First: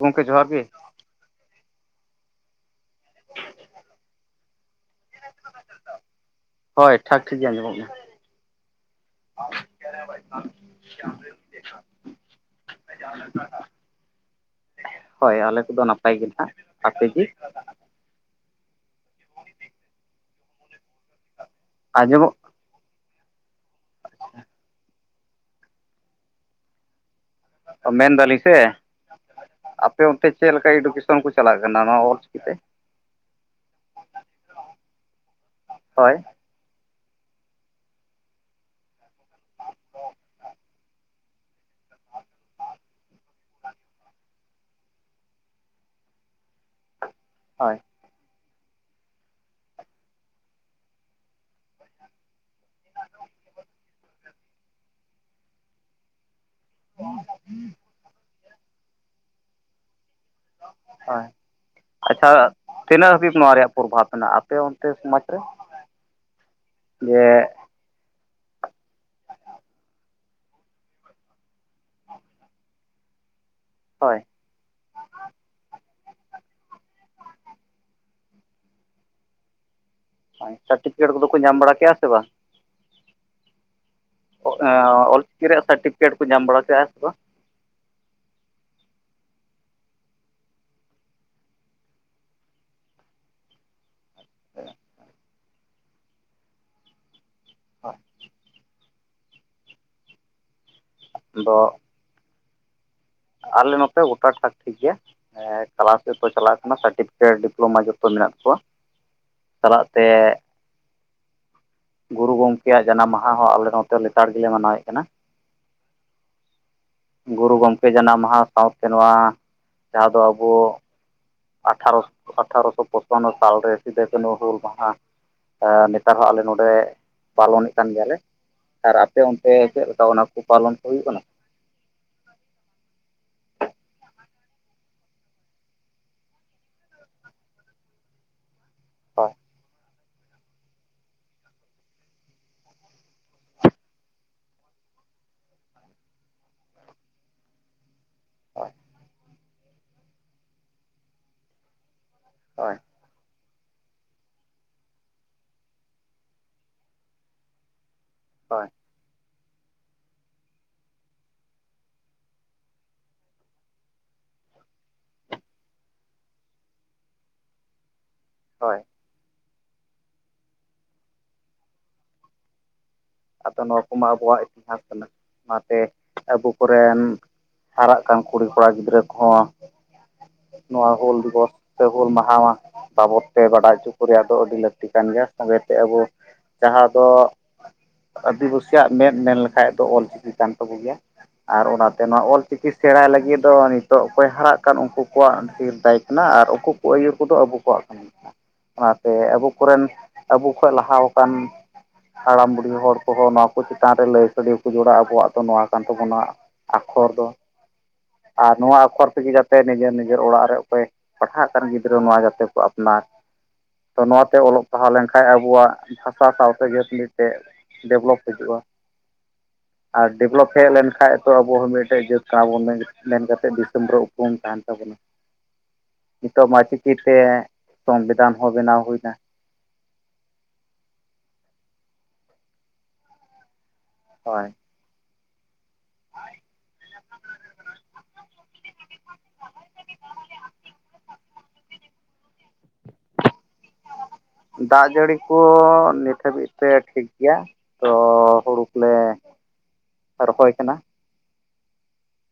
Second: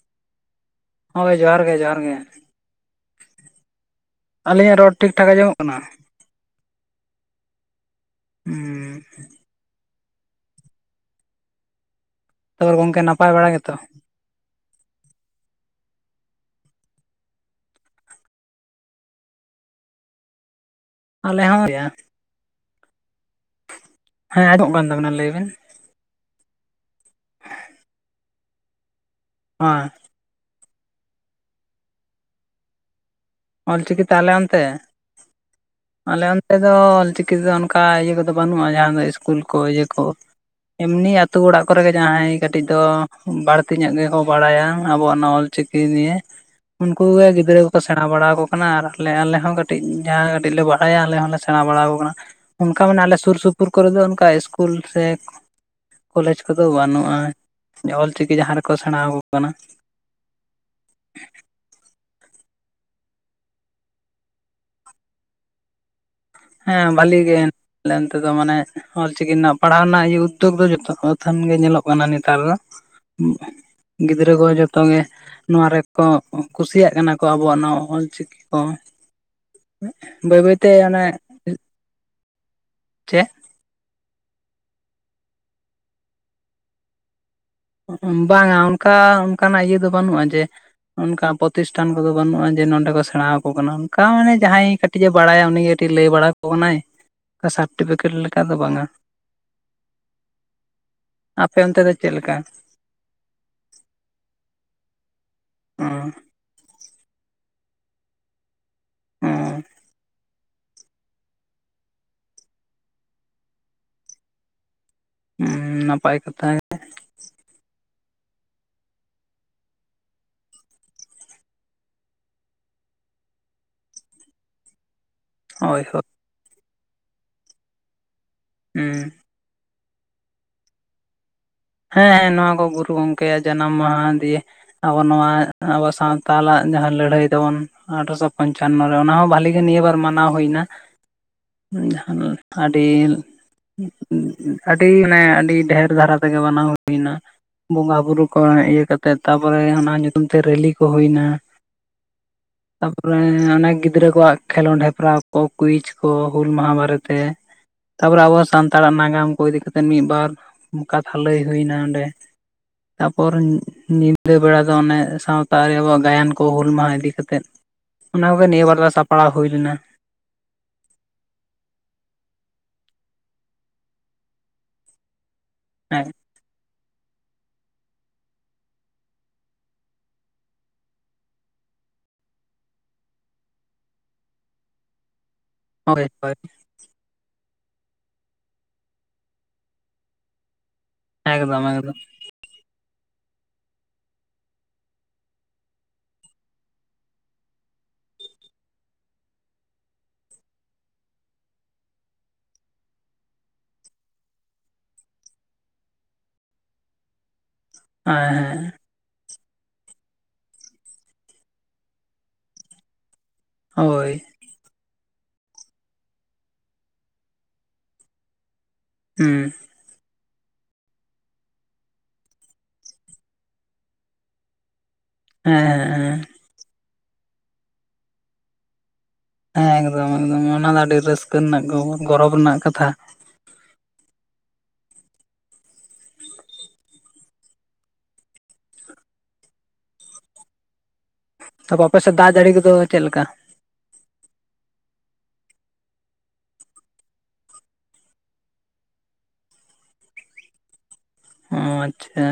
ᱜᱚᱝᱠᱮ ᱡᱚᱦᱟᱨ ᱜᱮ ᱦᱳᱭ ᱡᱚᱦᱟᱨ ᱜᱮ ᱡᱚᱦᱟᱨ ᱜᱮ [inaudible] ᱟᱹᱞᱤᱧᱟᱜ ᱨᱚᱲ ᱴᱷᱤᱠ ᱴᱷᱟᱠ ᱟᱸᱡᱚᱢᱚᱜ ᱠᱟᱱᱟ ᱦᱳᱭ ᱴᱷᱟᱠ ᱴᱷᱤᱠ ᱜᱮ ᱟᱸᱡᱚᱢᱚᱜ ᱦᱩᱸ ᱠᱟᱱᱟ ᱟ ᱠᱢ ᱫ ᱛᱟᱯᱚᱨ ᱜᱚᱝᱠᱮ ᱱᱟᱯᱟᱭ ᱵᱟᱲᱟ ᱜᱮᱛᱚ ᱦᱳᱭ ᱟᱞᱮ ᱠᱚᱫᱚ ᱱᱟᱯᱟᱭ ᱜᱮ ᱱᱟᱦᱟᱜ ᱟᱯᱮᱜᱤ ᱟᱞᱮ ᱦᱚᱸ ᱚᱢᱚᱜ ᱦᱮᱸ ᱟᱡᱚᱢᱚᱜ ᱠᱟᱱ ᱛᱟ. ᱵᱤᱱᱟ ᱞᱟᱹᱭᱵᱤᱱ ᱢᱮᱱᱫᱟᱞᱤ ᱥᱮ ᱦᱮᱸ ᱟᱯᱮ ᱪᱮᱫ ᱞᱮᱠᱟ ᱮᱰᱩᱠᱮᱥᱟᱱ ᱠᱚ ᱪᱟᱞᱟᱜ ᱠᱟᱱᱟ ᱱᱚᱣᱟ ᱚᱞ ᱪᱤᱠᱤ ᱛᱮ ᱚᱞᱪᱤᱠᱤᱛᱮ ᱟᱞᱮ ᱚᱱᱛᱮ ᱦᱳᱭ ᱟᱞᱮ ᱚᱱ ᱱᱚᱛᱮ ᱫᱚ ᱚᱞᱪᱤᱠᱤ ᱛᱮᱫᱚ ᱚᱱᱠᱟ ᱤᱭᱟᱹ ᱠᱚᱫᱚ ᱵᱟᱹᱱᱩᱜᱼᱟ ᱡᱟᱦᱟᱸ ᱫᱚ ᱤᱥᱠᱩᱞ ᱠᱚ ᱤᱭᱟᱹ ᱠᱚ ᱮᱢᱱᱤ ᱟᱛᱳ ᱚᱲᱟᱜ ᱠᱚᱨᱮ ᱜᱮ ᱡᱟᱦᱟᱸᱭ ᱠᱟᱹᱴᱤᱡ ᱫᱚ ᱵᱟᱹᱲᱛᱤ ᱧᱚᱜ ᱜᱮᱠᱚ ᱵᱟᱲᱟᱭᱟ ᱟᱵᱚᱣᱟᱜ ᱱᱚᱣᱟ ᱚᱞ ᱪᱤᱠᱤ ᱱᱤᱭᱮ ᱩᱱᱠᱩᱩᱜ ᱜᱮ ᱜᱤᱫᱽᱨᱟᱹ ᱦᱳᱭ ᱠᱚᱠᱚ ᱥᱮᱬ ᱥᱮᱬᱟ ᱵᱟᱲᱟᱠᱚ ᱠᱟᱱᱟ ᱟᱨ ᱟᱞᱮ ᱟᱞᱮ ᱦᱚᱸ ᱠᱟᱹᱴᱤᱡ ᱡᱟᱦᱟᱸ ᱠᱟᱹᱴᱤᱡ ᱞᱮ ᱵᱟᱲᱟᱭᱟ ᱟᱞᱮ ᱦᱚᱸᱞᱮ ᱥᱮᱬᱟ ᱵᱟᱲᱟ ᱠᱚ ᱠᱟᱱᱟ ᱚᱱᱠᱟ ᱢᱟᱱᱮ ᱟᱞᱮ ᱥᱩᱨ ᱥᱩᱯᱩᱨ ᱠᱚᱨᱮ ᱫᱚ ᱚᱱᱠᱟ ᱠᱩᱞ ᱥᱮ ᱠᱚᱞᱮᱡᱽ ᱠᱚᱫᱚ ᱵᱟᱹᱱᱩᱜᱼᱟ ᱚᱞ ᱪᱤᱠᱤ ᱡᱟᱦᱟᱸ ᱨᱮᱠᱚ ᱥᱮᱬᱟ ᱠᱚ ᱠᱟᱱᱟ ᱦᱳᱭ ᱟᱪᱪᱷᱟ ᱛᱤᱱᱟᱹᱜ ᱦᱟᱹᱵᱤᱡ ᱱᱚᱣᱟ ᱨᱮᱭᱟᱜ ᱯᱨᱚᱵᱷᱟᱵᱽ ᱢᱮᱱᱟᱜᱼᱟ ᱟᱯᱮ ᱚᱱᱛᱮ ᱥᱚᱢᱟᱡᱽ ᱨᱮ ᱦᱮᱸ ᱵᱷᱷᱟᱞᱤ ᱡᱮ ᱜᱮ ᱟᱞᱮ ᱚᱱᱛᱮ ᱫᱚ ᱢᱟᱱᱮ ᱚᱞ ᱪᱤᱠᱤ ᱨᱮᱱᱟᱜ ᱯᱟᱲᱦᱟᱣ ᱨᱮᱱᱟᱜ ᱩᱫᱽᱫᱳᱜᱽ ᱫᱚ ᱡᱚᱛᱚ ᱟᱹᱛᱷᱟ. ᱱ ᱜᱮ ᱧᱮᱞᱚᱜ ᱠᱟᱱᱟ ᱱᱮᱛᱟᱨ ᱫᱚ ᱦᱳᱭ ᱜᱤᱫᱽᱨᱟᱹ ᱠᱚ ᱡᱚ ᱛᱚᱜᱮ ᱱᱚᱣᱟ ᱨᱮᱠᱚ ᱠᱩᱥᱤᱭᱟᱜ ᱠᱟᱱᱟ ᱠᱚ ᱟᱵᱚᱣᱟᱜ ᱱᱚᱣᱟ ᱚᱞ ᱪᱤᱠᱤ ᱠᱚ ᱵᱟᱹᱭ ᱦᱳᱭ ᱵᱟᱹᱭᱛᱮ ᱚᱱᱮ ᱥᱟᱨᱴᱤᱯᱷᱤᱠᱮᱴ ᱠᱚᱫᱚ ᱧᱟᱢ ᱵᱟᱲᱟ ᱠᱮᱜ-ᱟ ᱥᱮ ᱵᱟᱝ ᱪᱮᱫ ᱚᱞᱪᱤᱠᱤ ᱨᱮᱭᱟᱜ ᱥᱟᱨᱴᱤᱯᱷᱤᱠᱮᱴ ᱠᱚ ᱧᱟᱢ ᱵᱟᱲᱟ ᱠᱮᱜᱼᱟ ᱥᱮ ᱵᱟᱝ ᱵᱟᱝᱟ ᱚᱱᱠᱟ ᱚᱱᱠᱟᱱᱟᱜ ᱤᱭᱟᱹ ᱫᱚ ᱵᱟᱹᱱᱩᱜᱼᱟ ᱡᱮ ᱚᱱᱠᱟ ᱯᱨᱚᱛᱤᱥᱴᱷᱟᱱ ᱠᱚᱫᱚ ᱵᱟᱹᱱᱩᱜᱼᱟ ᱡᱮ ᱱᱚᱸᱰᱮ ᱠᱚ ᱥᱮᱬᱟ ᱟᱠᱚ ᱠᱟᱱᱟ ᱚᱱᱠᱟ ᱢᱟᱱᱮ ᱡᱟᱦᱟᱸᱭ ᱠᱟᱹᱴᱤᱡ ᱮ ᱵᱟᱲᱟᱭᱟ ᱩᱱᱤ ᱠᱟᱹᱴᱤᱡ ᱞᱟᱹᱭ ᱵᱟᱲᱟ ᱟᱠᱚ ᱠᱟᱱᱟᱭ ᱚᱱᱠᱟ ᱥᱟᱨᱴᱤᱯᱷᱤᱠᱮᱴ ᱞᱮᱠᱟ ᱫᱚ ᱵᱟᱝᱟ ᱟᱫᱚ ᱟᱯᱮ ᱚᱱᱛᱮ ᱫᱚ ᱪᱮᱫᱞᱮᱠᱟ ᱟᱞᱮ ᱱᱚᱛᱮ ᱜᱚᱴᱟ ᱴᱷᱟᱠ ᱴᱷᱤᱠ ᱜᱮᱭᱟ ᱚ ᱠᱞᱟᱥ ᱨᱮᱠᱚ ᱪᱟᱞᱟᱜ ᱠᱟᱱᱟ ᱥᱟᱨᱴᱤᱯᱷᱤ ᱰᱤᱯᱞᱳᱢᱟ ᱡᱚᱛᱚ ᱢᱮᱱᱟᱜ ᱛᱟᱠᱚᱣᱟ ᱚ ᱪᱟᱞᱟᱜ ᱛᱮ ᱜᱩᱨᱩ ᱜᱚᱢᱠᱮᱭᱟᱜ ᱡᱟᱱᱟᱢ ᱢᱟᱦᱟ ᱦᱚᱸ ᱟᱞᱮ ᱱᱚᱛᱮ ᱞᱮᱛᱟᱲ ᱜᱮᱞᱮ ᱢᱟᱱᱟᱣᱮᱫ ᱠᱟᱱᱟ ᱩᱸ ᱱᱟᱯᱟᱭ ᱠᱟᱛᱷᱟ ᱜᱮ᱾ ᱜᱩᱨᱩ ᱜᱚᱢᱠᱮ ᱡᱟᱱᱟᱢ ᱢᱟᱦᱟ ᱥᱟᱶᱛᱮ ᱱᱚᱣᱟ ᱡᱟᱦᱟᱸ ᱫᱚ ᱟᱵᱚ ᱟᱴᱷᱟᱨᱚᱥᱚ ᱟᱴᱷᱟᱨᱚᱥᱚ ᱯᱚᱪᱚᱱᱱᱚ ᱥᱟᱞᱨᱮ ᱥᱤᱫᱟᱹ ᱠᱟᱹᱱᱩ ᱦᱩᱞ ᱢᱟᱦᱟ᱾ ᱦᱳᱭ ᱦᱳᱭ ᱱᱮᱛᱟᱨ ᱦᱚᱸ ᱟᱞᱮ ᱱᱚᱸᱰᱮ ᱯᱟᱞᱚᱱᱮᱫ ᱠᱟᱱ ᱜᱮᱭᱟᱞᱮ, ᱦᱩᱸ ᱟᱨ ᱟᱯᱮ ᱚᱱ ᱥᱮ ᱪᱮᱫ ᱞᱮᱠᱟ ᱚᱱᱟ ᱠᱚ ᱯᱟᱞᱚᱱ ᱠᱚ ᱦᱩᱭᱩᱜ ᱠᱟᱱᱟ? ᱦᱮᱸ ᱦᱮᱸ ᱱᱚᱣᱟ ᱠᱚ ᱜᱩᱨᱩ ᱜᱚᱝᱠᱮᱭᱟᱜ ᱡᱟᱱᱟᱢ ᱢᱟᱦᱟ ᱫᱤᱭᱮ ᱟᱵᱚ ᱱᱚᱣᱟ ᱟᱵᱚ ᱥᱟᱶᱛᱟᱞᱟᱜ ᱡᱟᱦᱟᱸ ᱞᱟᱹᱲᱦᱟᱹᱭ ᱛᱟᱵᱚᱱ ᱟᱴᱷᱨᱚᱥᱚ ᱯᱚᱱᱪᱟᱱᱱᱚ ᱨᱮ ᱚᱱᱟ ᱦᱚᱸ ᱦᱳᱭ ᱵᱷᱟᱞᱤᱜᱮ ᱱᱤᱭᱟᱹ ᱵᱟᱨ ᱢᱟᱱᱟᱣ ᱦᱩᱭᱱᱟ᱾ ᱡᱟᱦᱟᱱ ᱟᱰᱤᱞ ᱟᱹᱰᱤ ᱢᱟᱱᱮ ᱟᱹᱰᱤ ᱰᱷᱮᱹᱨ ᱫᱷᱟᱨᱟ ᱛᱮᱜᱮ ᱵᱟᱱᱟᱣ ᱦᱩᱭᱱᱟ᱾ ᱵᱚᱸᱜᱟ ᱵᱩᱨᱩ ᱠᱚ ᱦᱳᱭ ᱤᱭᱟᱹ ᱠᱟᱛᱮᱜ ᱛᱟᱯᱚᱨᱮ ᱚᱱᱟ ᱧᱩᱛᱩᱢ ᱛᱮ ᱨᱮᱞᱤ ᱠᱚ ᱦᱩᱭᱱᱟ [inaudible] ᱦᱳᱭ᱾ ᱛᱟᱯᱚᱨᱮ ᱚᱱᱮᱠ ᱜᱤᱫᱽᱨᱟᱹ ᱠᱚᱣᱟᱜ ᱠᱷᱮᱞᱳᱱᱰ ᱦᱮᱯᱨᱟᱣ ᱠᱚ ᱠᱩᱭᱤᱡ ᱠᱚ ᱦᱩᱞ ᱢᱟᱦᱟ ᱵᱟᱨᱮᱛᱮ᱾ ᱛᱟᱯᱚᱨᱮ ᱟᱵᱚᱭᱟᱜ ᱦᱳᱭ ᱥᱟᱱᱛᱟᱲᱟᱜ ᱱᱟᱜᱟᱢ ᱠᱚ ᱤᱫᱤ ᱠᱟᱛᱮᱱ ᱢᱤᱫᱵᱟᱨ ᱠᱟᱛᱷᱟ ᱞᱟᱹᱭ ᱦᱩᱭᱱᱟ ᱚᱸᱰᱮ᱾ ᱛᱟᱯᱚᱨ ᱧᱤᱫᱟᱹ ᱵᱮᱲᱟ ᱫᱚ ᱚᱱᱮ ᱥᱟᱶᱛᱟ ᱨᱮ ᱟᱵᱚᱣᱟᱜ ᱜᱟᱭᱟᱱ ᱠᱚ ᱦᱩᱞ ᱢᱟᱦᱟ ᱤᱫᱤ ᱠᱟᱛᱮᱜ᱾ ᱚᱱᱟ ᱠᱚᱜᱮ ᱱᱤᱭᱟᱹ ᱦᱳᱭ ᱵᱟᱨ ᱫᱚ ᱥᱟᱯᱲᱟᱣ ᱦᱩᱭ ᱞᱮᱱᱟ᱾ ᱟᱫᱚ ᱱᱚᱣᱟ ᱠᱚᱢᱟ ᱟᱵᱚᱣᱟᱜ ᱤᱛᱤᱦᱟᱥ ᱠᱟᱱᱟ ᱚᱱᱟᱛᱮ ᱦᱮᱸ ᱟᱵᱚ ᱠᱚᱨᱮᱱ ᱦᱟᱨᱟᱜ ᱠᱟᱱ ᱠᱩᱲᱤ ᱠᱚᱲᱟ ᱜᱤᱫᱽᱨᱟᱹ ᱠᱚᱦᱚᱸ ᱱᱚᱣᱟ ᱦᱩᱞ ᱫᱤᱵᱚᱥ ᱥᱮ ᱦᱩᱞ ᱢᱟᱦᱟᱣᱟ ᱵᱟᱵᱚᱫ ᱛᱮ ᱵᱟᱰᱟᱭ ᱪᱚ ᱠᱚ ᱨᱮᱭᱟᱜ ᱫᱚ ᱟᱹᱰᱤ ᱞᱟᱹᱠᱛᱤ ᱠᱟᱱ ᱜᱮᱭᱟ ᱥᱚᱸᱜᱮᱛᱮ ᱟᱵᱚ ᱦᱳᱭ ᱦᱳᱭ ᱡᱟᱦᱟᱸ ᱫᱚ ᱟᱹᱫᱤᱵᱟᱹᱥᱤᱭᱟᱜ ᱢᱮᱫ ᱢᱮᱱ ᱞᱮᱠᱷᱟᱡ ᱫᱚ ᱚᱞ ᱪᱤᱠᱤ ᱠᱟᱱ ᱛᱟᱵᱚ ᱜᱮᱭᱟ ᱟᱨ ᱮᱠᱫᱚᱢ ᱮᱠᱫᱚᱢ ᱚᱱᱟᱛᱮ ᱱᱚᱣᱟ ᱚᱞ ᱪᱤᱠᱤ ᱥᱮᱬᱟᱭ ᱞᱟᱹᱜᱤᱫ ᱫᱚ ᱱᱤᱛᱚᱜ ᱚᱠᱚᱭ ᱦᱟᱨᱟᱜ ᱠᱟᱱ ᱩᱱᱠᱩ ᱠᱚᱣᱟᱜ ᱰᱷᱤᱨ ᱫᱟᱭ ᱠᱟᱱᱟ ᱟᱨ ᱩᱱᱠᱩ ᱠᱩ ᱟᱹᱭᱩᱨ ᱠᱚᱫᱚ ᱟᱵᱚ ᱠᱚᱣᱟᱜ᱾ ᱠᱟᱱ [inaudible] ᱜᱮᱭᱟ ᱚᱱᱟᱛᱮ ᱟᱵᱚ ᱠᱚᱨᱮᱱ ᱟᱵᱚ ᱠᱷᱚᱡ ᱞᱟᱦᱟᱣ ᱠᱟᱱ ᱦᱟᱲᱟᱢ ᱵᱩ ᱦᱚᱲ ᱠᱚᱦᱚᱸ ᱱᱚᱣᱟ ᱠᱚ ᱪᱮᱛᱟᱱ ᱨᱮ ᱞᱟᱹᱭ ᱥᱟᱹᱲᱤᱣ ᱠᱚ ᱡᱚᱲᱟ ᱟᱵᱚᱣᱟᱜ ᱫᱚ ᱱᱚᱣᱟ ᱠᱟᱱ ᱛᱟᱵᱚᱱᱟ ᱟᱠᱷᱚᱨ ᱫᱚ᱾ ᱦᱮᱸ ᱟᱨ ᱦᱮᱸ ᱱᱚᱣᱟ ᱟᱠᱷᱚᱨ ᱛᱤᱜᱤ ᱡᱟ ᱛᱮ ᱱᱤᱡᱮᱨ ᱱᱤᱡᱮᱨ ᱚᱲᱟᱜ ᱨᱮ ᱚᱠᱚᱭ ᱯᱟᱲᱦᱟᱜ ᱠᱟᱱ ᱜᱤᱫᱽᱨᱟᱹ ᱱᱚᱣᱟ ᱡᱟᱛᱮ ᱠᱚ ᱟᱯᱱᱟᱨ᱾ ᱛᱚ ᱦᱳᱭ ᱱᱚᱣᱟ ᱛᱮ ᱚᱞᱚᱜ ᱯᱟᱲᱦᱟᱣ ᱞᱮᱱᱠᱷᱟᱡ ᱟᱵᱚᱣᱟᱜ ᱵᱷᱟᱥᱟ ᱥᱟᱶᱛᱮ ᱡᱟᱹᱛᱞᱤ ᱛᱮ ᱰᱮᱵᱷᱞᱚᱯ ᱦᱤᱡᱩᱜᱼᱟ᱾ ᱦᱩᱸ᱾ ᱟᱨ ᱰᱮᱵᱷᱚᱞᱚᱯ ᱦᱮᱡ ᱞᱮᱱᱠᱷᱟᱡ ᱛᱚ ᱟᱵᱚ ᱦᱚᱸ ᱢᱤᱫᱴᱮᱡ ᱡᱟᱹᱛ ᱠᱟᱱᱟ ᱵᱚᱱ ᱢᱮ ᱢᱮᱱ ᱠᱟᱛᱮ ᱫᱤᱥᱚᱢ ᱨᱮ ᱩᱯᱨᱩᱢ ᱛᱟᱦᱮᱸᱱ ᱛᱟᱵᱚᱱᱟ᱾ ᱦᱮᱸ ᱦᱮᱸ ᱦᱮᱸ᱾ ᱱᱤᱛᱚᱜ ᱢᱟ ᱪᱤᱠᱤ ᱛᱮ ᱥᱚᱝᱵᱤᱫᱷᱟᱱ ᱦᱚᱸ ᱵᱮᱱᱟᱣ ᱦᱩᱭᱱᱟ᱾ ᱦᱮᱸ ᱮᱠᱫᱚᱢ ᱮᱠᱫᱚᱢ ᱚᱱᱟ ᱫᱚ ᱟᱹᱰᱤ ᱨᱟᱹᱥᱠᱟᱹ ᱨᱮᱱᱟᱜ ᱜᱷᱚᱵᱚᱨ ᱜᱚᱨᱚᱵᱽ ᱨᱮᱱᱟᱜ ᱠᱟᱛᱷᱟ᱾ ᱦᱳᱭ᱾ ᱛᱟᱯᱚ ᱟᱯᱮ ᱥᱮᱫ ᱫᱟᱜ ᱡᱟᱹᱲᱤ ᱠᱚᱫᱚ ᱪᱮᱫ ᱞᱮᱠᱟ? ᱫᱟᱜ ᱡᱟᱹᱲᱤ ᱠᱚ ᱱᱤᱛ ᱦᱟᱹᱵᱤᱡ ᱛᱮ ᱴᱷᱤᱠ ᱜᱮᱭᱟ᱾ ᱛᱚ ᱦᱩᱲᱩ ᱠᱚᱞᱮ ᱨᱚᱦᱚᱭ ᱠᱟᱱᱟ᱾ ᱚ ᱟᱪᱪᱷᱟ,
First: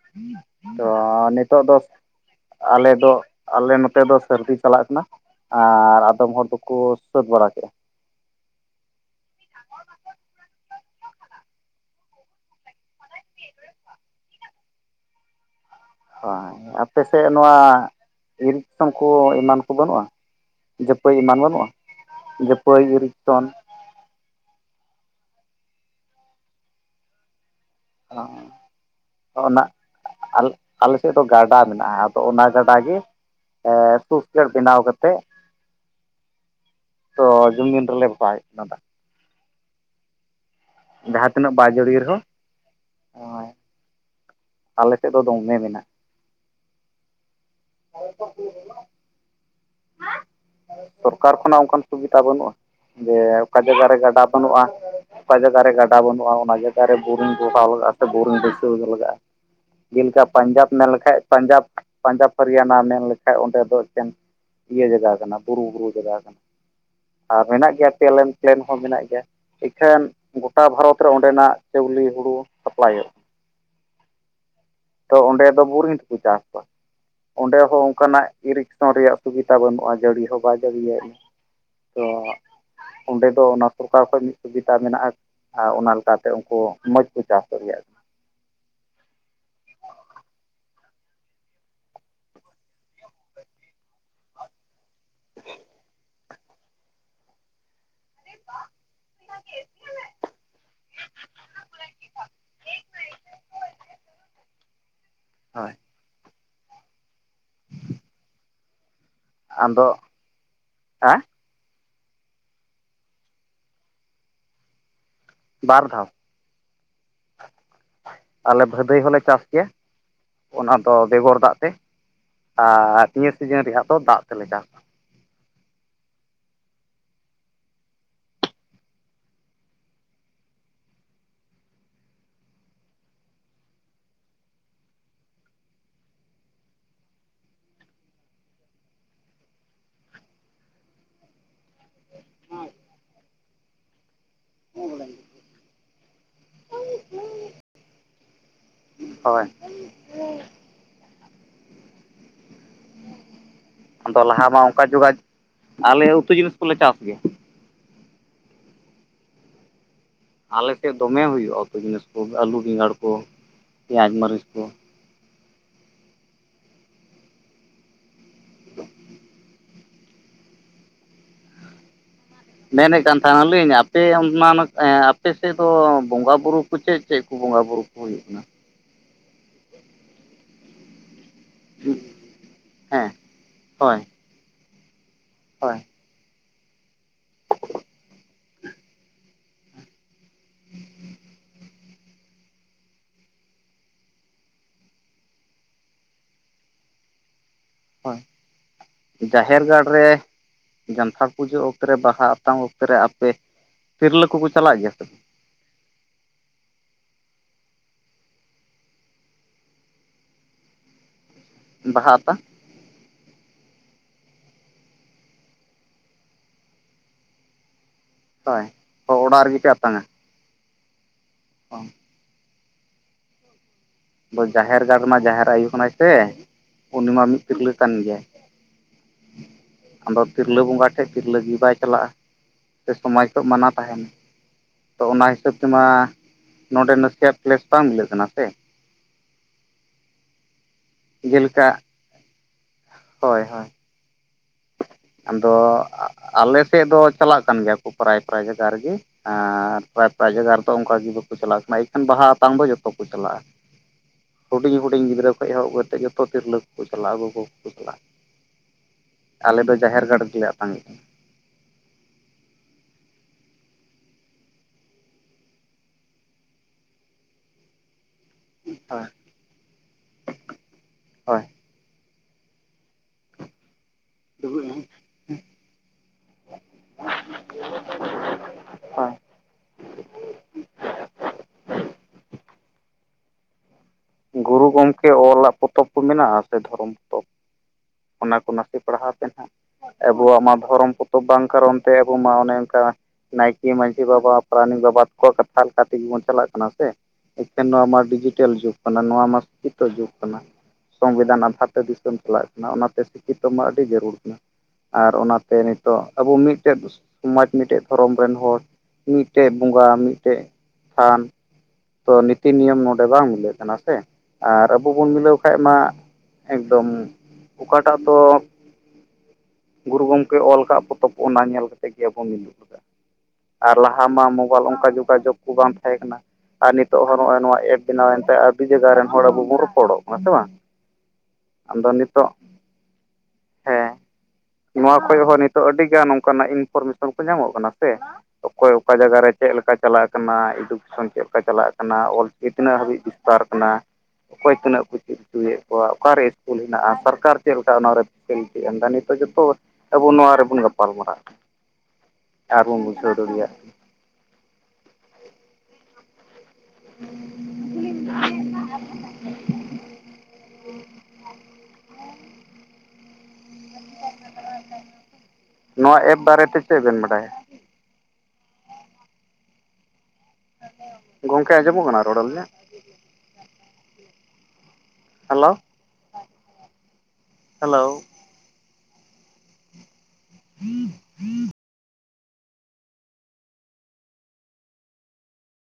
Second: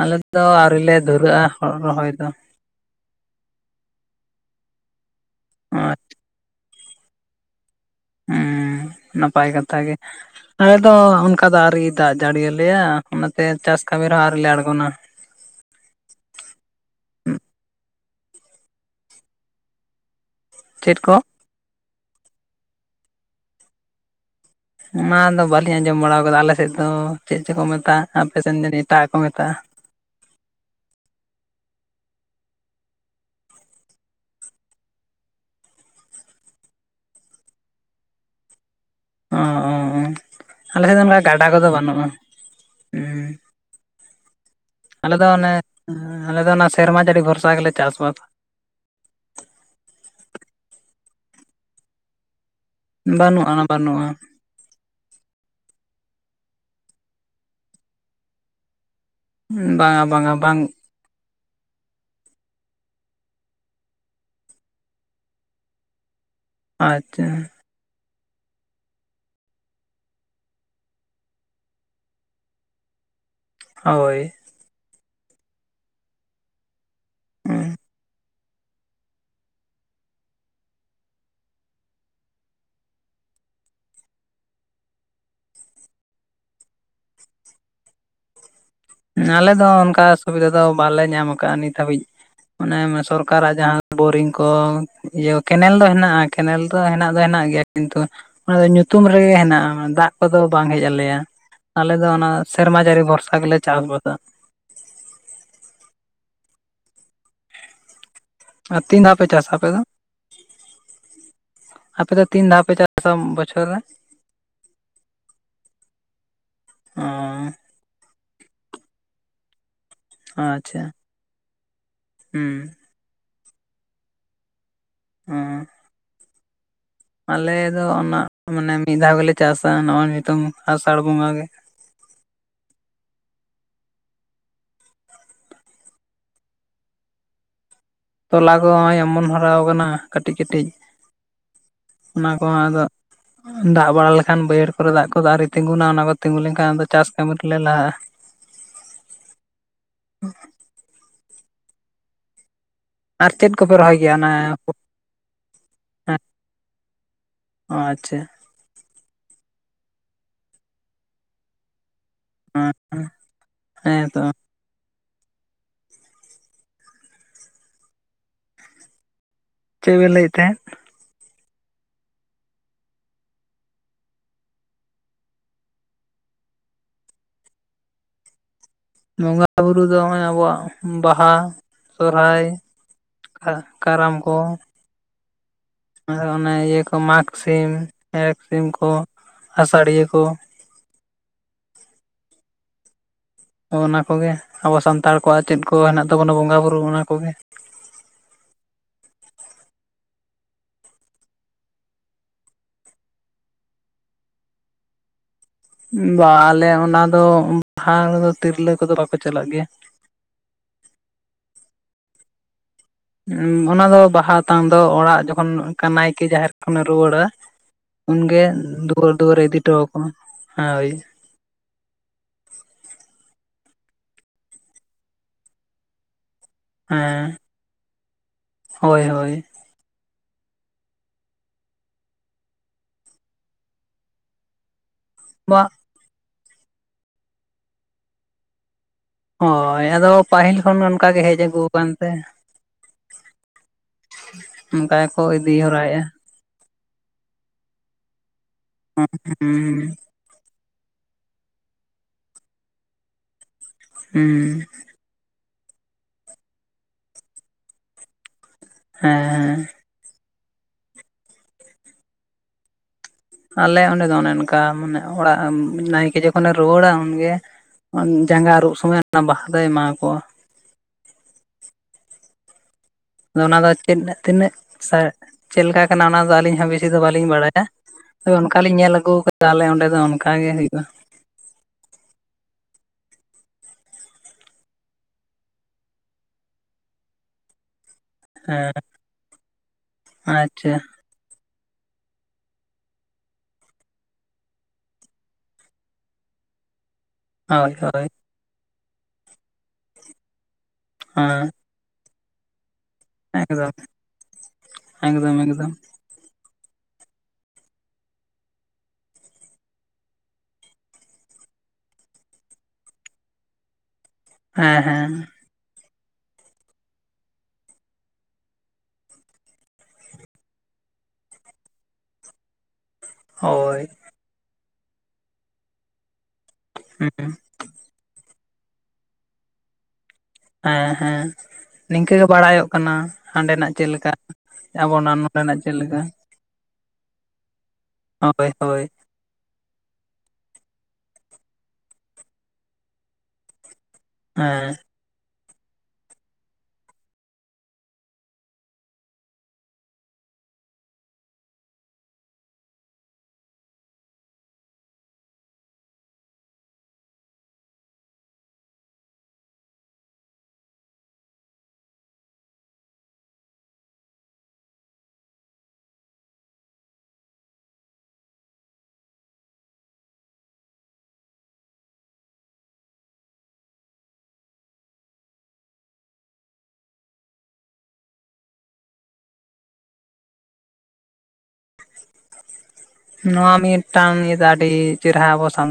ᱟᱞᱮ ᱫᱚ ᱟᱹᱣᱨᱤ ᱛᱚ ᱞᱮ ᱫᱷᱩᱨᱟᱹᱜᱼᱟ ᱦᱩᱲᱳ ᱨᱚᱦᱚᱭ ᱫᱚ᱾ ᱟᱞᱮ ᱫᱚ ᱟᱞᱮ ᱱᱚᱛᱮ ᱫᱚ ᱥᱟᱹᱨᱫᱤ ᱪᱟᱞᱟᱜ ᱠᱟᱱᱟ ᱟᱨ ᱟᱫᱚᱢ ᱦᱚᱲ ᱫᱚ ᱠᱚ ᱥᱟᱹᱛ ᱵᱟᱲᱟ ᱠᱮᱟ᱾ ᱩᱸ ᱱᱟᱯᱟᱭ ᱠᱟᱛᱷᱟ ᱜᱮ᱾ ᱟᱞᱮ ᱫᱚ ᱚᱱᱠᱟ ᱫᱚ ᱟᱹᱣᱨᱤᱭ ᱫᱟᱜ ᱡᱟᱹᱲᱤᱭᱟᱞᱮᱭᱟ ᱚᱱᱟᱛᱮ ᱪᱟᱥ ᱠᱟᱹᱢᱤ ᱨᱮᱦᱚᱸ ᱟᱣᱨᱤ ᱞᱮ ᱟᱬᱜᱚᱱᱟ᱾ ᱦᱳᱭ ᱟᱯᱮ ᱥᱮᱫ ᱱᱚᱣᱟ ᱤᱨᱠᱥᱚᱱ ᱠᱚ ᱮᱢᱟᱱ ᱠᱚ ᱵᱟᱹᱱᱩᱜᱼᱟ? ᱪᱮᱫ ᱡᱷᱟᱹᱯᱟᱹᱭ ᱠᱚ ᱮᱢᱟᱱ ᱵᱟᱹᱱᱚᱜᱼᱟ ᱡᱷᱟᱹᱯᱟᱹᱭ ᱤᱨᱤᱠᱥᱚᱱ᱾ ᱚᱱᱟ ᱫᱚ ᱵᱟᱹᱞᱤᱧ ᱟᱸᱡᱚᱢ ᱵᱟᱲᱟᱣ ᱠᱟᱫᱟ ᱟᱞᱮ ᱥᱮᱫ ᱫᱚ ᱪᱮᱫ ᱪᱚ ᱠᱚ ᱢᱮᱛ ᱚ ᱚᱱᱟᱜ᱾ ᱟᱞ ᱟᱞᱮ ᱥᱮᱫ ᱫᱚ ᱜᱟᱰᱟ ᱢᱮᱱᱟᱜᱼᱟ ᱟᱫᱚ ᱚᱱᱟ ᱜᱟᱰᱟ ᱜᱮ ᱮ ᱠᱷᱩᱵ ᱡᱳᱨ ᱵᱤᱱᱟᱣ ᱠᱟᱛᱮᱫ ᱛᱚ ᱡᱩᱢᱤᱱ ᱨᱮᱞᱮ ᱵᱷᱚᱨᱟᱭ ᱛᱟᱹᱨᱟ᱾ ᱚ ᱟᱞᱮ ᱥᱮᱫ ᱫᱚ ᱚᱱᱠᱟ ᱡᱟᱦᱟᱸ ᱜᱟᱰᱟ ᱛᱤᱱᱟᱹᱜ ᱠᱚᱫᱚ ᱵᱟᱭ ᱡᱟᱹᱲᱤ ᱵᱟᱹᱱᱩᱜᱼᱟ ᱨᱮᱦᱚᱸ ᱩ ᱥᱮᱫ ᱟᱞᱮ ᱫᱚ ᱫᱚᱢᱮ ᱚᱱᱮ ᱢᱮᱱᱟᱜᱼᱟ [unintelligible] [unintelligible] ᱟᱞᱮ ᱫᱚ ᱚᱱᱟ ᱥᱮᱨᱢᱟ ᱡᱟᱹᱲᱤ ᱵᱷᱚᱨᱥᱟ ᱜᱮᱞᱮ ᱪᱟᱥ ᱵᱟᱥᱼᱟ ᱥᱚᱨᱠᱟᱨ ᱠᱷᱚᱱᱟᱜ ᱚᱱᱠᱟᱱ ᱥᱩᱵᱤᱫᱷᱟ ᱵᱟᱹᱱᱩᱜᱼᱟ ᱡᱮ ᱚᱠᱟ ᱵᱟᱹᱱᱩᱜᱼᱟ ᱡᱟᱭᱜᱟ ᱨᱮ ᱵᱟᱹᱱᱩᱜᱼᱟ ᱜᱟᱰᱟ ᱵᱟᱹᱱᱩᱜᱼᱟ ᱚᱠᱟ ᱡᱟᱭᱜᱟ ᱨᱮ ᱜᱟᱰᱟ ᱵᱟᱹᱱᱩᱜᱼᱚᱠᱟ ᱡᱟᱭᱜᱟ ᱨᱮ ᱜᱟᱰᱟ ᱵᱟᱱᱝ ᱚᱱᱟ ᱡᱟᱭᱜᱟ ᱨᱮ ᱵᱩᱨᱩᱝ ᱵᱟᱹᱭᱥᱟᱹᱣ ᱞᱟᱜᱟᱜᱼᱟ ᱥᱮ ᱵᱤᱨᱤᱫ ᱵᱫᱭᱥᱟᱣ ᱜᱮ ᱟ ᱵᱟᱝᱟ ᱡᱮᱞᱮᱠᱟ ᱵᱟᱝᱟ ᱵᱟᱝ ᱯᱟᱧᱡᱟᱵᱽ ᱢᱮᱱ ᱞᱮᱠᱷᱟᱡ ᱯᱟᱧᱡᱟᱵᱽ ᱯᱟᱧᱡᱟᱵᱽ ᱦᱚᱨᱤᱭᱟᱱᱟ ᱢᱮᱱ ᱞᱮᱠᱷᱟᱡ ᱚᱸᱰᱮ ᱫᱚ ᱮᱠᱮᱱ ᱤᱭᱟᱹ ᱡᱟᱭᱜᱟ ᱠᱟᱱᱟ ᱵᱩᱨᱩ ᱵᱩᱨᱩ ᱡᱟᱭᱜᱟ ᱠᱟᱱᱟ ᱟᱪᱪᱷᱟ ᱟᱨ ᱢᱮᱱᱟᱜ ᱜᱮᱭᱟ ᱯᱮᱞᱮᱱ ᱯᱞᱮᱱ ᱦᱚᱸ ᱢᱮᱱᱟᱜ ᱜᱮᱭᱟ ᱤᱠᱷᱮᱱ ᱜᱚᱴᱟ ᱵᱷᱟᱨᱚᱛ ᱨᱮ ᱚᱸᱰᱮᱱᱟᱜ ᱪᱟᱣᱞᱤᱮ ᱦᱩᱲᱩ ᱥᱟᱯᱞᱟᱭᱚᱜᱼᱟ ᱦᱳᱭ [inaudible] ᱛᱚ ᱚᱸᱰᱮ ᱫᱚ ᱵᱨᱤᱝ ᱛᱮᱠᱚ ᱪᱟᱥ ᱠᱚᱣᱟ ᱚᱸᱰᱮ ᱦᱚᱸ ᱦᱩᱸ ᱚᱱᱠᱟᱱᱟᱜ ᱤᱨᱠᱥᱚᱱ ᱨᱮᱭᱟᱜ ᱥᱩᱵᱤᱫᱟ ᱵᱟᱹᱱᱩᱜᱼᱟ ᱡᱟᱹᱲᱤ ᱦᱚᱸ ᱵᱟᱭ ᱡᱟᱹᱲᱤᱭᱮᱫ ᱛᱚ [unintelligible] ᱚᱸᱰᱮ ᱫᱚ ᱚᱱᱟ ᱥᱚᱨᱠᱟᱨ ᱚᱠᱟ ᱠᱷᱚᱡ ᱢᱤᱫ ᱥᱩᱵᱤᱫᱟ ᱢᱮᱱᱟᱜᱼᱟ ᱟᱨ ᱚᱱᱟ ᱞᱮᱠᱟᱛᱮ ᱩᱱᱠᱩ ᱢᱚᱸᱡᱽ ᱠᱚ ᱪᱟᱥ ᱫᱮᱭᱟᱜ ᱟᱞᱮ ᱫᱚ ᱚᱱᱠᱟ ᱥᱩᱵᱤᱫᱷᱟ ᱫᱚ ᱵᱟᱞᱮ ᱧᱟᱢ ᱟᱠᱟᱟᱜᱼᱟ ᱱᱤᱛ ᱦᱟᱹᱵᱤᱡ ᱚᱱᱮ ᱥᱚᱨᱠᱟᱨᱟᱜ ᱡᱟᱦᱟᱸ ᱵᱳᱨᱤᱝ ᱠᱚ [inaudible] ᱤᱭᱟᱹ ᱠᱮᱱᱮᱞ ᱫᱚ ᱦᱮᱱᱟᱜᱼᱟ ᱠᱮᱱᱮᱞ ᱫᱚ ᱦᱮᱱᱟᱜ ᱫᱚ ᱦᱮᱱᱟᱜ ᱜᱮᱭᱟ ᱠᱤᱱᱛᱩ ᱚᱱᱟ ᱫᱚ ᱧᱩᱛᱩᱢ ᱨᱮᱜᱮ ᱦᱮᱱᱟᱜᱼᱟ ᱫᱟᱜ ᱠᱚᱫᱚ ᱵᱟᱝ ᱦᱮᱡ ᱟᱞᱮᱭᱟ ᱟᱞᱮ ᱫᱚ ᱚᱱᱟ ᱥᱮᱨᱢᱟ ᱡᱟᱹᱨᱤ ᱵᱷᱚᱨᱥᱟ ᱜᱮᱞᱮ ᱪᱟᱥ ᱵᱟᱟᱥ [inaudible] ᱦᱳᱭ [unintelligible] ᱟᱨ ᱛᱤᱱ ᱫᱷᱟᱣ ᱯᱮ ᱪᱟᱥᱟ ᱟᱯᱮ ᱫᱚ ᱟᱫᱚ ᱦᱮᱸ [inaudible] ᱟᱯᱮ ᱫᱚ ᱛᱤᱱ ᱫᱷᱟᱣ ᱯᱮ ᱪᱟᱥᱟ ᱵᱚᱪᱷᱚᱨ ᱨᱮ ᱵᱟᱨ ᱫᱷᱟᱣ ᱚ ᱟᱞᱮ ᱵᱷᱟᱹᱫᱟᱹᱭ ᱦᱚᱸᱞᱮ ᱪᱟᱥ ᱜᱮᱭᱟ ᱚᱱᱟ ᱟᱪᱪᱷᱟ ᱫᱚ ᱵᱮᱜᱚᱨ ᱫᱟᱜ ᱛᱮ ᱦᱩᱸ ᱟᱨ ᱱᱤᱭᱟᱹ ᱥᱤᱡᱤᱱ ᱨᱮᱭᱟᱜ ᱫᱚ ᱫᱟᱜ ᱛᱮᱞᱮ ᱪᱟᱥᱟ ᱚᱸ [inaudible] ᱟᱞᱮ ᱫᱚ ᱚᱱᱟ ᱢᱟᱱᱮ ᱢᱤᱫ ᱫᱷᱟᱣ ᱜᱮᱞᱮ ᱪᱟᱥᱟ ᱱᱚᱜᱼᱚᱭ ᱱᱤᱛᱚᱝ ᱟᱥᱟᱲ ᱵᱚᱸᱜᱟ ᱜᱮ ᱛᱚᱞᱟ ᱠᱚᱦᱚᱸᱭ ᱮᱢᱚᱱ ᱦᱚᱨᱟᱣ ᱟᱠᱟᱱᱟ ᱠᱟᱹᱴᱤᱡ ᱠᱟᱹᱴᱤᱡ ᱚᱱᱟ ᱠᱚᱦᱚᱸ ᱟᱫᱚ ᱫᱟᱜ ᱵᱟᱲᱟ ᱞᱮᱠᱷᱟᱱ ᱵᱟᱹᱭᱦᱟᱹᱲ ᱠᱚᱨᱮ ᱫᱟᱜ ᱵᱟᱲᱟ ᱮᱱᱠᱷᱟᱱ ᱵᱟᱹᱭᱦᱟᱲ ᱠᱚᱨᱮ ᱫᱟᱜ ᱠᱚᱫᱚ ᱟᱹᱣᱨᱤ ᱛᱤᱸᱜᱩᱱᱟ ᱚᱱᱟ ᱠᱚ ᱛᱤᱸᱜᱩ ᱞᱮᱱᱠᱷᱟᱱᱫᱚ ᱪᱟᱥ ᱠᱟᱹᱢᱤ ᱨᱮ ᱞᱟᱦᱟᱜᱼᱟ ᱦᱳᱭ ᱟᱨ ᱪᱮᱫ ᱠᱚᱯᱮ ᱨᱚᱦᱚᱭ ᱜᱮᱭᱟ ᱟᱫᱚ ᱚᱱᱟ ᱞᱟᱦᱟ ᱢᱟ ᱚᱱᱠᱟ ᱡᱚᱜᱟ ᱟᱞᱮ [unintelligible] ᱩᱛᱩ ᱡᱤᱱᱤᱥ ᱠᱚᱞᱮ ᱪᱟᱥ ᱜᱮᱭᱟ ᱚ ᱟᱪᱪᱷᱟ ᱟᱞᱮᱥᱮᱫ ᱫᱚᱢᱮ ᱦᱩᱭᱩᱜᱼᱟ ᱩᱛᱩ ᱡᱤᱱᱤᱥ ᱠᱚ ᱟᱹᱞᱩ ᱵᱮᱸᱜᱟᱲ ᱠᱚ ᱦᱮᱸ ᱯᱮᱸᱭᱟᱡᱽ ᱛᱚ ᱢᱟᱹᱨᱤᱪ ᱠᱚ ᱪᱮᱫ ᱵᱮᱤᱱ ᱞᱟᱹᱭᱮᱫ ᱛᱟᱦᱮᱸᱫ ᱢᱮᱱᱮᱫ ᱠᱟᱱ ᱛᱟᱦᱮᱱᱟᱞᱤᱧ ᱟᱯᱮ ᱚᱱᱟ [unintelligible] ᱟᱯᱮ ᱥᱮᱫ ᱫᱚ ᱵᱚᱸᱜᱟ ᱵᱩᱨᱩ ᱠᱚ ᱪᱮᱫ ᱪᱮᱫ ᱠᱚ ᱵᱚᱸᱜᱟ ᱵᱩᱨᱩ [inaudible] ᱦᱩᱭᱩᱜ ᱠᱟᱱᱟ [unintelligible] ᱵᱚᱸᱜᱟ ᱵᱩᱨᱩ ᱫᱚ ᱱᱚᱜᱼᱚᱭ ᱟᱵᱚᱣᱟᱜ ᱵᱟᱦᱟ ᱦᱩᱸ [unintelligible] ᱥᱚᱨᱦᱟᱭ ᱠᱟᱨᱟᱢ ᱠᱚ ᱦᱳᱭ ᱟᱨ ᱚᱱᱮ ᱤᱭᱟᱹ ᱠᱚ ᱢᱟᱜᱽ ᱥᱤᱢ ᱮᱠ ᱥᱤᱢᱠᱩ ᱟᱥᱟᱲᱤᱭᱟᱹ ᱠᱚ ᱚᱱᱟ ᱠᱚᱜᱮ ᱟᱵᱚ ᱥᱟᱱᱛᱟᱲ ᱠᱚᱣᱟᱜ ᱪᱮᱫ ᱠᱚ ᱦᱮᱱᱟᱜ ᱛᱟᱵᱚᱱᱟ ᱵᱚᱸᱜᱟ ᱵᱩᱨᱩ ᱚᱱᱟ ᱠᱚᱜᱮ ᱦᱳᱭ ᱡᱟᱦᱮᱨ ᱜᱟᱲ ᱨᱮ ᱡᱟᱱᱛᱷᱟᱲ ᱯᱩᱡᱟᱹ ᱚᱠᱛᱮ ᱨᱮ ᱵᱟᱦᱟ ᱟᱛᱟᱝ ᱚᱠᱛᱮ ᱨᱮ ᱟᱯᱮ, ᱛᱤᱨᱞᱟᱹ ᱠᱚᱠᱚ ᱪᱟᱞᱟᱜ ᱜᱮᱭᱟ ᱥᱮ ᱵᱟᱝ? ᱵᱟ ᱟᱞᱮ ᱚᱱᱟ ᱫᱚ ᱵᱟᱦᱟᱫᱚ ᱛᱤᱨᱞᱟᱹ ᱠᱚᱫᱚ ᱵᱟᱠᱚ ᱪᱟᱞᱟᱜ ᱜᱮᱭᱟ ᱵᱟᱦᱟ ᱟᱛᱟᱝ ᱚᱱᱟ ᱫᱚ ᱵᱟᱦᱟ ᱛᱟᱝ ᱫᱚ ᱚᱲᱟᱜ ᱡᱚᱠᱷᱚᱱ ᱱᱟᱭᱠᱮ ᱡᱟᱦᱮᱨ ᱠᱷᱚᱱᱮ ᱨᱩᱣᱟᱹᱲ ᱩᱱᱜᱮ ᱦᱳᱭ ᱫᱩᱣᱟᱹᱨ ᱦᱚᱸ ᱫᱩᱣᱟᱹᱨᱮ ᱚᱲᱟᱜ ᱤᱫᱤ ᱦᱚᱴᱚ ᱟᱠᱚᱣᱟ ᱦᱮᱭ ᱳᱭ ᱚ [unintelligible] ᱟ ᱡᱟᱦᱮᱨ ᱜᱟᱲ ᱢᱟ ᱡᱟᱦᱮᱨ ᱟᱭᱩ ᱠᱟᱱᱟᱭ ᱥᱮ ᱩᱱᱤ ᱢᱟ ᱦᱮᱸ ᱢᱤᱫ ᱛᱤᱨᱞᱟᱹ ᱠᱟᱱ ᱜᱮᱭᱟᱭ ᱾ ᱦᱳᱭ ᱦᱳᱭ ᱟᱫᱚ ᱛᱤᱨᱞᱟᱹ ᱵᱚᱸᱜᱟ ᱴᱷᱮᱱ ᱛᱤᱨᱞᱟᱹ ᱜᱮ ᱵᱟᱭ ᱪᱟᱞᱟᱜᱼᱟ ᱥᱮ ᱥᱚᱢᱟᱡᱽ ᱠᱷᱚᱱ ᱢᱟᱱᱟ ᱛᱟᱦᱮᱱᱟ? ᱛᱚ ᱚᱱᱟ ᱦᱤᱥᱟᱹᱵ ᱛᱮᱢᱟ ᱱᱚᱰᱮ ᱱᱟᱥᱮᱭᱟᱜ ᱯᱞᱮᱥ ᱵᱟᱝ ᱢᱤᱞᱟᱹᱜ ᱠᱟᱱᱟ ᱥᱮ ᱾ ᱦᱳᱭ ᱟᱫᱚ ᱯᱟᱹᱦᱤᱞ ᱠᱷᱚᱱ ᱚᱱᱠᱟ ᱜᱮ ᱦᱮᱡ ᱟᱹᱜᱩ ᱡᱮᱞᱮᱠᱟ ᱟᱠᱟᱱᱛᱮ ᱾ ᱦᱳᱭ ᱦᱳᱭ [unintelligible] ᱼᱼ ᱟᱫᱚ ᱟᱞᱮ ᱥᱮᱫ ᱫᱚ ᱪᱟᱞᱟᱜ ᱠᱟᱱ ᱜᱮᱭᱟ ᱠᱚ ᱯᱨᱟᱭᱼᱼ ᱯᱨᱟᱭ ᱡᱟᱭᱜᱟ ᱨᱮᱜᱮ, ᱦᱩᱸ ᱟᱨᱼᱼ ᱮᱴᱟᱜ ᱡᱟᱭᱜᱟ ᱨᱮᱫᱚ ᱚᱱᱠᱟᱜᱮ ᱵᱟᱠᱚ ᱪᱟᱞᱟᱜ ᱠᱟᱱᱟ ᱮᱱᱠᱷᱟᱱ ᱵᱟᱦᱟ ᱟᱛᱟᱝ ᱫᱚ ᱡᱚᱛᱚ ᱠᱚ ᱪᱟᱞᱟᱜᱼᱟ ᱦᱩᱸ ᱦᱩᱰᱤᱧ ᱦᱩᱰᱤᱧᱼᱼ ᱦᱩᱰᱤᱧ ᱜᱤᱫᱽᱨᱟᱹ ᱠᱷᱚᱡ ᱮᱦᱚᱵ ᱠᱟᱛᱮ ᱡᱚᱛᱚ ᱛᱤᱨᱞᱟᱹ ᱠᱚᱠᱚ ᱪᱟᱞᱟᱜᱼᱟ ᱜᱚᱜᱚ ᱠᱚᱠᱚ ᱪᱟᱞᱟᱜᱼᱟ ᱾ ᱦᱮᱸ ᱦᱮᱸ ᱟᱞᱮ ᱫᱚ ᱡᱟᱦᱮᱨ ᱜᱟᱲ ᱨᱮᱜᱮ ᱞᱮ ᱟᱛᱟᱝᱮᱫᱼᱟ ᱾ ᱟᱞᱮ ᱚᱸᱰᱮ ᱫᱚ ᱚᱱᱮ ᱚᱱᱠᱟ ᱢᱟᱱᱮ ᱚᱲᱟᱜ ᱱᱟᱭᱠᱮ ᱡᱚᱠᱷᱚᱱᱮ ᱨᱩᱣᱟᱹᱲᱟ ᱩᱱᱜᱮᱼᱼ ᱡᱟᱸᱜᱟ ᱟᱹᱨᱩᱵ ᱥᱚᱢᱚᱭ ᱦᱳᱭ ᱚᱱᱟ ᱵᱟᱦᱟ ᱫᱚᱭ ᱮᱢᱟ ᱟᱠᱚᱣᱟ ᱾ ᱦᱳᱭ ᱾ ᱟᱫᱚ ᱚᱱᱟ ᱫᱚ ᱛᱤᱱᱟᱹᱜ ᱪᱮᱫ ᱞᱮᱠᱟ ᱠᱟᱱᱟ ᱚᱱᱟ ᱫᱚ ᱟᱹᱞᱤᱧ ᱦᱚᱸ ᱵᱮᱥᱤ ᱫᱚ ᱵᱟᱹᱞᱤᱧ ᱵᱟᱲᱟᱭᱟ ᱾ ᱚᱱᱠᱟᱞᱤᱧ ᱧᱮᱞ ᱟᱹᱜᱩ ᱦᱳᱭ ᱟᱠᱟᱫᱟ ᱛᱟᱦᱚᱞᱮ ᱚᱸᱰᱮ ᱫᱚ ᱚᱱᱠᱟ ᱜᱮ ᱦᱩᱭᱩᱜᱼᱟ ᱾ ᱜᱩᱨᱩ ᱜᱚᱢᱠᱮ ᱚᱞᱟᱜ ᱯᱚᱛᱚᱵ ᱠᱚ ᱢᱮᱱᱟᱜᱼᱟ ᱥᱮ ᱫᱷᱚᱨᱚᱢ ᱯᱚᱛᱚᱵᱼᱼ ᱚᱱᱟ ᱠᱚ ᱦᱮᱸ ᱱᱟᱥᱮ ᱯᱟᱲᱦᱟᱣ ᱯᱮ ᱱᱟᱦᱟᱸᱜ ᱟᱵᱚᱣᱟᱜ ᱢᱟ ᱟᱪᱪᱷᱟ ᱫᱷᱚᱨᱚᱢ ᱯᱚᱛᱚᱵᱼᱼ ᱵᱟᱝ ᱠᱟᱨᱚᱱ ᱛᱮ ᱟᱵᱚ ᱢᱟ ᱚᱱᱮ ᱚᱱᱠᱟᱼᱼ ᱱᱟᱭᱠᱮ ᱢᱟᱺᱡᱷᱤ ᱵᱟᱵᱟ ᱯᱟᱨᱟᱱᱤᱠ ᱵᱟᱵᱟ ᱛᱠᱚᱣᱟᱜ ᱠᱟᱛᱷᱟ ᱞᱮᱠᱟᱛᱮ ᱜᱮᱵᱚᱱ ᱪᱟᱞᱟᱜ ᱠᱟᱱᱟ ᱥᱮ ᱾ ᱮᱱᱠᱷᱮᱱ ᱦᱳᱭ ᱱᱚᱣᱟ ᱢᱟ ᱦᱳᱭ ᱰᱤᱡᱤᱴᱮᱞ ᱡᱩᱜᱽ ᱠᱟᱱᱟ ᱱᱚᱣᱟ ᱢᱟ ᱥᱤᱠᱷᱤᱛᱚ ᱡᱩᱜᱽ ᱠᱟᱱᱟ ᱦᱮᱸ ᱥᱚᱝᱵᱤᱫᱷᱟᱱ ᱟᱫᱷᱟᱨ ᱼᱼ ᱫᱤᱥᱚᱢ ᱪᱟᱞᱟᱜ ᱠᱟᱱᱟ ᱚᱱᱟᱛᱮᱼᱼ ᱱᱤᱛᱚᱜ ᱢᱟ ᱮᱠᱫᱚᱢ ᱟᱹᱰᱤ ᱡᱟᱹᱨᱩᱲ ᱠᱟᱱᱟ ᱟᱨ ᱮᱠᱫᱚᱢ ᱚᱱᱟᱛᱮ ᱮᱠᱫᱚᱢ ᱱᱤᱛᱚᱜ ᱟᱵᱚ ᱢᱤᱫᱴᱮᱡᱼᱼ ᱥᱚᱢᱟᱡᱽ ᱢᱤᱫᱴᱮᱱ ᱫᱷᱚᱨᱚᱢ ᱨᱮᱱ ᱦᱚᱲ ᱢᱤᱫᱴᱮᱱ ᱵᱚᱸᱜᱟ ᱢᱤᱫᱴᱮᱱ ᱛᱷᱟᱱᱼᱼ ᱛᱚ ᱱᱤᱛᱤ ᱱᱤᱭᱚᱢ ᱱᱚᱰᱮ ᱵᱟᱝ ᱢᱤᱞᱟᱹᱜ ᱠᱟᱱᱟ ᱥᱮ ᱟᱨ ᱦᱮᱸ ᱟᱵᱚ ᱵᱚᱱ ᱦᱮᱸ ᱢᱤᱞᱟᱹᱣᱼᱼ ᱠᱷᱟᱱ ᱢᱟ ᱮᱠᱫᱚᱢ ᱚᱠᱟᱴᱟᱜ ᱛᱚᱼᱼ ᱜᱩᱨᱩ ᱜᱚᱝᱠᱮ ᱚᱞ ᱟᱠᱟᱫ ᱯᱚᱛᱚᱵ ᱚᱱᱟ ᱧᱮᱞ ᱠᱟᱛᱮᱜ ᱜᱮ ᱟᱵᱚ ᱢᱤᱫᱩ ᱞᱟᱜᱟᱜᱼᱟ ᱾ ᱟᱨ ᱦᱳᱭ ᱞᱟᱦᱟ ᱢᱟ ᱢᱳᱵᱟᱭᱤᱞ ᱚᱱᱠᱟ ᱡᱳᱜᱟᱡᱳᱜᱽ ᱠᱚ ᱵᱟᱝ ᱛᱟᱦᱮᱸ ᱠᱟᱱᱟ ᱟᱨ ᱱᱤᱛᱚᱜ ᱦᱚᱸ ᱱᱚᱜᱼᱚᱭ ᱱᱚᱣᱟ ᱼᱼ ᱵᱮᱱᱟᱣ ᱮᱱᱛᱮ ᱟᱹᱰᱤ ᱡᱟᱭᱜᱟ ᱨᱮᱱ ᱦᱚᱲ ᱟᱵᱚ ᱵᱚᱱ ᱨᱚᱯᱚᱲᱚᱜ ᱠᱟᱱᱟ ᱥᱮ ᱵᱟᱝ? ᱦᱮᱸ ᱦᱮᱸ ᱟᱫᱚ ᱱᱤᱝᱠᱟᱹ ᱜᱮ ᱱᱤᱛᱚᱜ ᱵᱟᱲᱟᱭᱚᱜ ᱠᱟᱱᱟ, ᱦᱟᱸᱰᱮᱱᱟᱜ ᱪᱮᱫᱮ ᱦᱮᱸ ᱞᱮᱠᱟ? ᱱᱚᱣᱟ ᱟᱵᱚᱱᱟᱜ ᱠᱷᱚᱡ ᱦᱚᱸ ᱱᱚᱰᱮᱱᱟᱜ ᱱᱤᱛᱚᱜ ᱪᱮᱫ ᱞᱮᱠᱟ ᱟᱹᱰᱤᱜᱟᱱ ᱚᱱᱠᱟᱱᱟᱜ ᱤᱱᱯᱷᱚᱨᱢᱮᱥᱚᱱ ᱠᱚ ᱧᱟᱢᱚᱜ ᱠᱟᱱᱟ ᱥᱮ ᱦᱳᱭ ᱚᱠᱚᱭ ᱦᱳᱭ ᱚᱠᱟ ᱡᱟᱭᱜᱟ ᱨᱮ ᱪᱮᱫ ᱞᱮᱠᱟᱼᱼ ᱪᱟᱞᱟᱜ ᱠᱟᱱᱟ ᱮᱰᱩᱠᱮᱥᱚᱱ ᱪᱮᱫ ᱞᱮᱠᱟ ᱪᱟᱞᱟᱜ ᱠᱟᱱᱟ ᱚᱞ ᱪᱤᱠᱤ ᱛᱤᱱᱟᱹᱜ ᱦᱟᱹᱵᱤᱡ ᱵᱤᱥᱛᱟᱨ ᱠᱟᱱᱟᱼᱼ ᱚᱠᱚᱭ ᱦᱮᱸ ᱛᱤᱱᱟᱹᱜ ᱠᱚ ᱪᱮᱫᱼᱼ ᱦᱚᱪᱚᱭᱮᱫ ᱠᱚᱣᱟ ᱚᱠᱟᱨᱮ ᱤᱥᱠᱩᱞ ᱦᱮᱱᱟᱜᱼᱟ ᱥᱚᱨᱠᱟᱨ ᱪᱮᱫ ᱞᱮᱠᱟ ᱚᱱᱟᱨᱮ ᱯᱷᱮᱥᱮᱞᱤᱴᱤ ᱮᱢ ᱮᱫᱟ ᱱᱤᱛᱚᱜ ᱡᱚᱛᱚᱼᱼ ᱟᱵᱚ ᱱᱚᱣᱟ ᱨᱮᱵᱚᱱ ᱜᱟᱯᱟᱞ ᱢᱟᱨᱟᱜ ᱠᱟᱱᱟ ᱟᱨ ᱵᱚᱱ ᱵᱩᱡᱷᱟᱹᱣ ᱫᱟᱲᱮᱭᱟᱜ ᱠᱟᱱᱟ ᱾ [inaudible] [inaudible] ᱱᱚᱣᱟ ᱮᱯ ᱵᱟᱨᱮᱛᱮ ᱪᱮᱫ ᱵᱮᱱ ᱵᱟᱰᱟᱭᱟ? ᱜᱚᱝᱠᱮ ᱟᱸᱡᱚᱢᱚᱜ ᱠᱟᱱᱟ ᱨᱚᱲ ᱟᱞᱤᱧᱟᱜ? ᱦᱮᱞᱳᱼᱼ ᱦᱮᱞᱳᱼᱼ [unintelligible] ᱱᱚᱣᱟ ᱢᱤᱫᱴᱟᱝ ᱤᱭᱟᱹ ᱫᱚ ᱟᱹᱰᱤ ᱪᱮᱨᱦᱟ ᱟᱵᱚ ᱼᱼ